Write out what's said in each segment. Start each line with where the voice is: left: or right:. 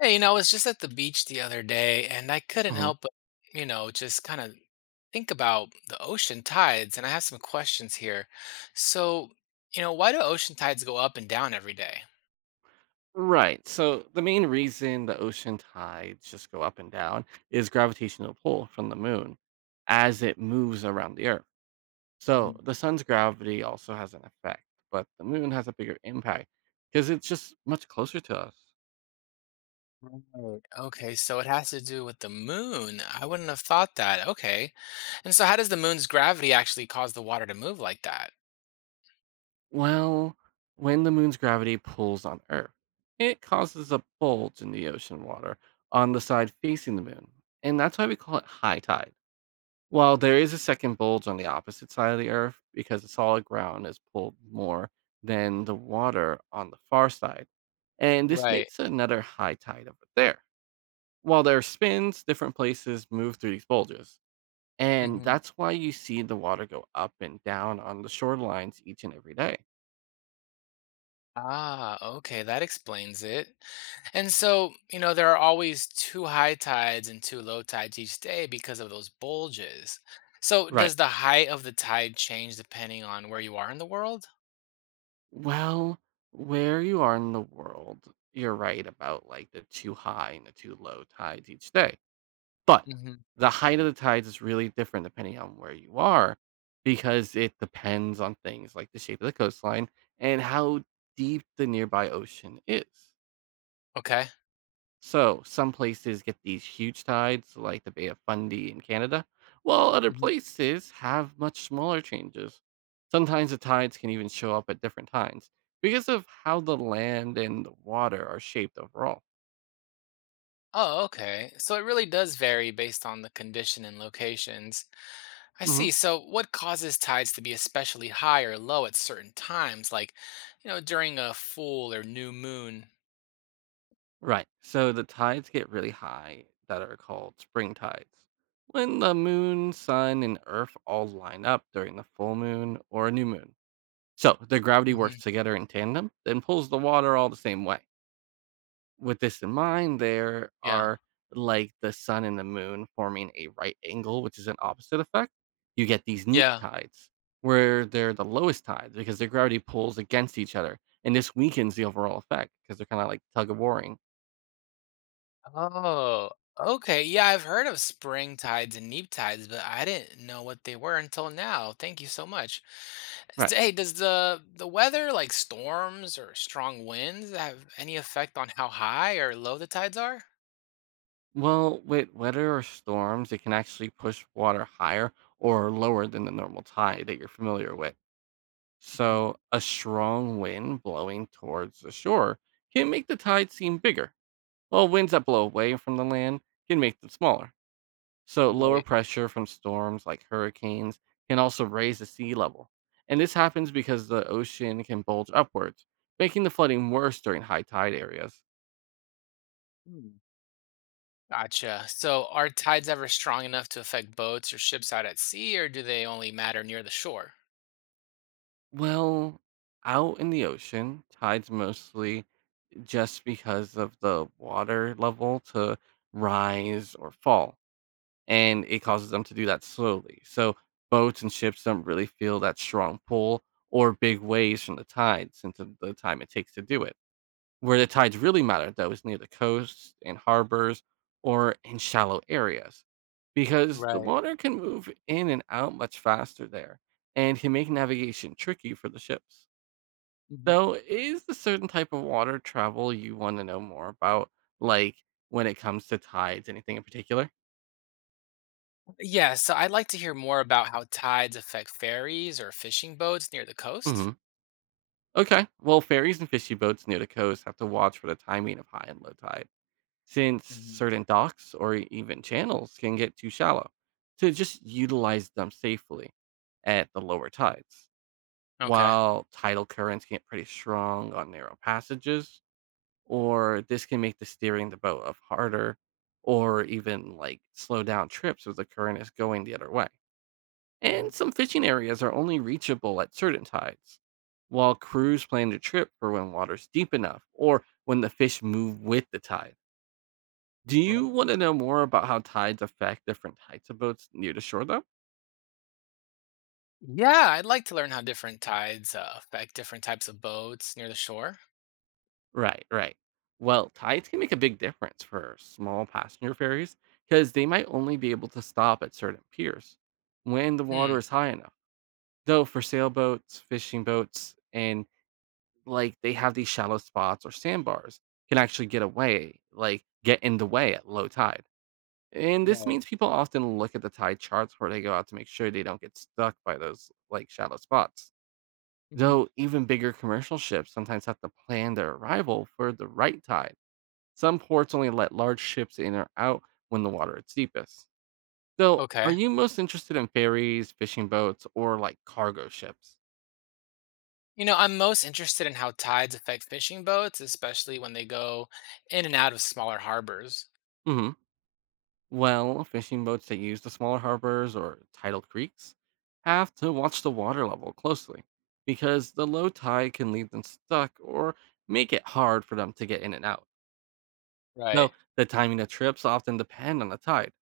left: Hey, I was just at the beach the other day and I couldn't
right: hmm
left: help but just kind of think about the ocean tides. And I have some questions here. So why do ocean tides go up and down every day?
right: Right. So the main reason the ocean tides just go up and down is gravitational pull from the moon as it moves around the Earth. So the sun's gravity also has an effect, but the moon has a bigger impact because it's just much closer to us.
left: Right. Okay, so it has to do with the moon. I wouldn't have thought that. Okay. And so how does the moon's gravity actually cause the water to move like that?
right: Well, when the moon's gravity pulls on Earth, it causes a bulge in the ocean water on the side facing the moon. And that's why we call it high tide. Well, there is a second bulge on the opposite side of the Earth because the solid ground is pulled more than the water on the far side. And this
left: Right.
right: makes another high tide over there. While there are spins, different places move through these bulges. And
left: Hmm.
right: that's why you see the water go up and down on the shorelines each and every day.
left: Ah, okay, that explains it. And so there are always two high tides and two low tides each day because of those bulges. So,
right: Right.
left: does the height of the tide change depending on where you are in the world?
right: Well, where you are in the world, you're right about like the too high and the too low tides each day. But
left: Hmm.
right: the height of the tides is really different depending on where you are because it depends on things like the shape of the coastline and how deep the nearby ocean is.
left: Okay.
right: So, some places get these huge tides, like the Bay of Fundy in Canada, while other
left: Hmm.
right: places have much smaller changes. Sometimes the tides can even show up at different times because of how the land and the water are shaped overall.
left: Oh, okay. So it really does vary based on the condition and locations. I see. So what causes tides to be especially high or low at certain times, like during a full or new moon?
right: Right. So the tides get really high that are called spring tides. When the moon, sun, and earth all line up during the full moon or a new moon. So their gravity works
left: Hmm.
right: together in tandem, then pulls the water all the same way. With this in mind, there
left: Yeah.
right: are like the sun and the moon forming a right angle, which is an opposite effect. You get these neat
left: Yeah.
right: tides where they're the lowest tides because their gravity pulls against each other. And this weakens the overall effect because they're kind of like tug of warring.
left: Oh, okay. Yeah, I've heard of spring tides and neap tides, but I didn't know what they were until now. Thank you so much.
right: Right.
left: Hey, does the weather, like storms or strong winds, have any effect on how high or low the tides are?
right: Well, with weather or storms, it can actually push water higher or lower than the normal tide that you're familiar with.
left: Mhm.
right: So, a strong wind blowing towards the shore can make the tide seem bigger, while winds that blow away from the land can make them smaller. So, lower
left: Right.
right: pressure from storms like hurricanes can also raise the sea level. And this happens because the ocean can bulge upwards, making the flooding worse during high tide areas.
left: Hmm. Gotcha. So are tides ever strong enough to affect boats or ships out at sea, or do they only matter near the shore?
right: Well, out in the ocean, tides mostly just because of the water level to rise or fall. And it causes them to do that slowly. So boats and ships don't really feel that strong pull or big waves from the tides into the time it takes to do it. Where the tides really matter, though, is near the coasts and harbors or in shallow areas because the
left: Right.
right: water can move in and out much faster there and can make navigation tricky for the ships.
left: Mhm.
right: So, is the certain type of water travel you want to know more about, like when it comes to tides, anything in particular?
left: Yeah, so I'd like to hear more about how tides affect ferries or fishing boats near the coast.
right: Hmm. Okay. Well, ferries and fishy boats near the coast have to watch for the timing of high and low tide, since
left: Mhm.
right: certain docks or even channels can get too shallow to just utilize them safely at the lower tides.
left: Okay.
right: While tidal currents get pretty strong on narrow passages, or this can make the steering the boat of harder or even like slow down trips if the current is going the other way. And
left: Mhm.
right: some fishing areas are only reachable at certain tides, while crews plan the trip for when water's deep enough or when the fish move with the tide. Do you
left: Right.
right: want to know more about how tides affect different types of boats near the shore, though?
left: Yeah, I'd like to learn how different tides affect different types of boats near the shore.
right: Right. Well, tides can make a big difference for small passenger ferries because they might only be able to stop at certain piers when the water
left: Hmm.
right: is high enough. Though for sailboats, fishing boats, and like they have these shallow spots or sandbars can actually get away, like get in the way at low tide. And this
left: Right.
right: means people often look at the tide charts before they go out to make sure they don't get stuck by those like shallow spots.
left: Hmm.
right: Though even bigger commercial ships sometimes have to plan their arrival for the right tide. Some ports only let large ships in or out when the water is deepest. So, are
left: Okay.
right: you most interested in ferries, fishing boats, or like cargo ships?
left: You know, I'm most interested in how tides affect fishing boats, especially when they go in and out of smaller harbors.
right: Hmm. Well, fishing boats that use the smaller harbors or tidal creeks have to watch the water level closely because the low tide can leave them stuck or make it hard for them to get in and out.
left: Right.
right: So, the timing of trips often depend on the tide.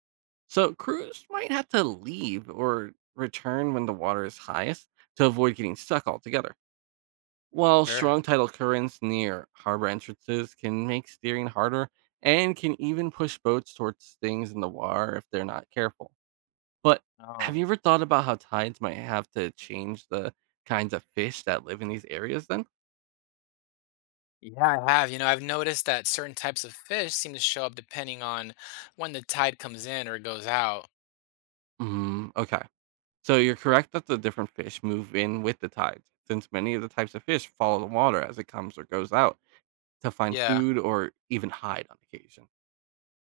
right: So, crews might have to leave or return when the water is highest to avoid getting stuck altogether. While
left: Sure.
right: strong tidal currents near harbor entrances can make steering harder and can even push boats towards things in the water if they're not careful. But have
left: Oh.
right: you ever thought about how tides might have to change the kinds of fish that live in these areas then?
left: Yeah, I have. You know, I've noticed that certain types of fish seem to show up depending on when the tide comes in or goes out.
right: Mm, okay. So you're correct that the different fish move in with the tides, since many of the types of fish follow the water as it comes or goes out to find
left: Yeah.
right: food or even hide on occasion.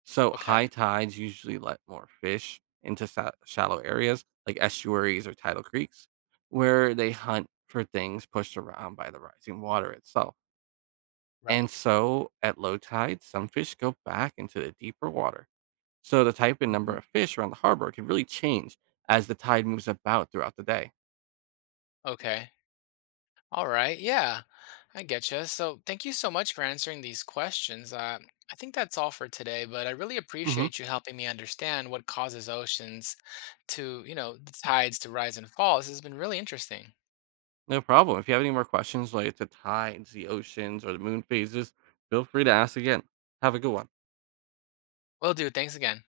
right: So
left: Okay.
right: high tides usually let more fish into shallow areas like estuaries or tidal creeks, where they hunt for things pushed around by the rising water itself.
left: Right.
right: And so at low tide, some fish go back into the deeper water. So the type and number
left: Hmm.
right: of fish around the harbor can really change as the tide moves about throughout the day.
left: Okay. All right. Yeah, I get you. So thank you so much for answering these questions. I think that's all for today, but I really
right: hmm
left: appreciate you helping me understand what causes oceans to, you know, the tides to rise and fall. This has been really interesting.
right: No problem. If you have any more questions related to tides, the oceans, or the moon phases, feel free to ask again. Have a good one.
left: Will do. Thanks again.